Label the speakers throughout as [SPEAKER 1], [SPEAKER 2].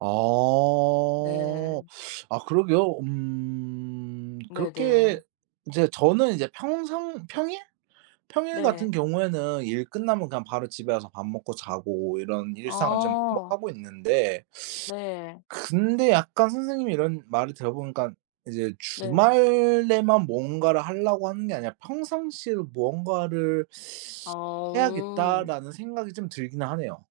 [SPEAKER 1] 아
[SPEAKER 2] 네.
[SPEAKER 1] 아 그러게요. 음
[SPEAKER 2] 네네.
[SPEAKER 1] 그렇게 인제 저는 이제 평상 평일, 평일 같은
[SPEAKER 2] 네.
[SPEAKER 1] 경우에는 일 끝나면 그냥 바로 집에 와서 밥 먹고 자고 이런 일상을 좀 뭐
[SPEAKER 2] 아.
[SPEAKER 1] 하고 있는데
[SPEAKER 2] 네.
[SPEAKER 1] 근데 약간 선생님의 이런 말을 들어 보니깐 이제
[SPEAKER 2] 네.
[SPEAKER 1] 주말에만 뭔가를 하려고 하는 게 아니라 '평상시에도 뭔가를
[SPEAKER 2] 아.
[SPEAKER 1] 해야겠다.'라는 생각이 좀 들긴 하네요.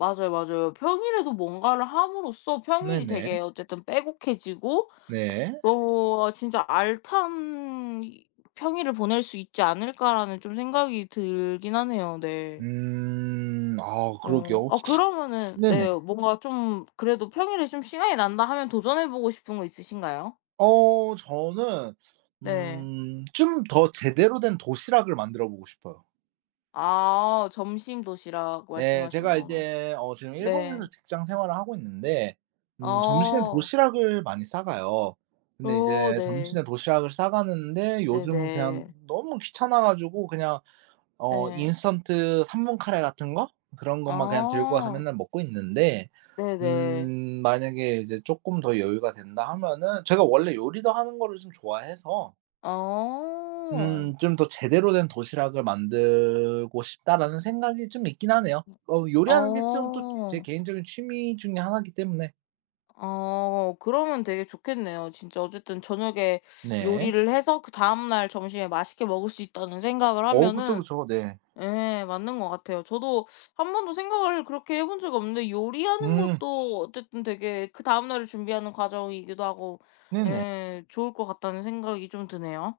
[SPEAKER 2] 맞아요, 맞아요. 평일에도 뭔가를 함으로써 평일이
[SPEAKER 1] 네네.
[SPEAKER 2] 되게 어쨌든 빼곡해지고
[SPEAKER 1] 네.
[SPEAKER 2] 너무 '어 진짜 알찬 이 평일을 보낼 수 있지 않을까.'라는 좀 생각이 들긴 하네요. 네.
[SPEAKER 1] 음 아
[SPEAKER 2] 어
[SPEAKER 1] 그러게요.
[SPEAKER 2] 아 그러면은
[SPEAKER 1] 네네.
[SPEAKER 2] 네 뭔가 좀 그래도 평일에 좀 시간이 난다 하면 도전해 보고 싶은 거 있으신가요?
[SPEAKER 1] 어 저는
[SPEAKER 2] 네.
[SPEAKER 1] 음 좀 더 제대로 된 도시락을 만들어 보고 싶어요.
[SPEAKER 2] 아 점심 도시락
[SPEAKER 1] 네
[SPEAKER 2] 말씀하시는
[SPEAKER 1] 제가
[SPEAKER 2] 거구나.
[SPEAKER 1] 이제 어 지금 일본에서
[SPEAKER 2] 네.
[SPEAKER 1] 직장 생활을 하고 있는데 음 점심에
[SPEAKER 2] 어.
[SPEAKER 1] 도시락을 많이 싸가요. 근데
[SPEAKER 2] 어
[SPEAKER 1] 이제
[SPEAKER 2] 네.
[SPEAKER 1] 점심에 도시락을 싸가는데 요즘은 그냥
[SPEAKER 2] 네네.
[SPEAKER 1] 너무 귀찮아 가지고 그냥 어
[SPEAKER 2] 네.
[SPEAKER 1] 인스턴트 3 분 카레 같은 거 그런 것만 그냥 들고 와서
[SPEAKER 2] 아.
[SPEAKER 1] 맨날 먹고 있는데
[SPEAKER 2] 네네.
[SPEAKER 1] 음 만약에 이제 쪼끔 더 여유가 된다 하면은 제가 원래 요리도 하는 거를 좀 좋아해서
[SPEAKER 2] 어.
[SPEAKER 1] 음 '좀 더 제대로 된 도시락을 만들고 싶다.'라는 생각이 좀 있긴 하네요. 어 요리하는 게 좀 또 제
[SPEAKER 2] 어.
[SPEAKER 1] 개인적인 취미 중에 하나기 때문에
[SPEAKER 2] 어 그러면 되게 좋겠네요. 진짜 어쨌든 저녁에
[SPEAKER 1] 네.
[SPEAKER 2] 요리를 해서 그다음 날 점심에 맛있게 먹을 수 있다는 생각을
[SPEAKER 1] 어 그쵸,
[SPEAKER 2] 하면은
[SPEAKER 1] 그쵸. 네.
[SPEAKER 2] 예 맞는 것 같아요. 저도 한번도 생각을 그렇게 해 본 적이 없는데 요리하는
[SPEAKER 1] 음.
[SPEAKER 2] 것도 어쨌든 되게 그다음 날을 준비하는 과정이기도 하고
[SPEAKER 1] 네네.
[SPEAKER 2] 예 좋을 것 같다는 생각이 좀 드네요.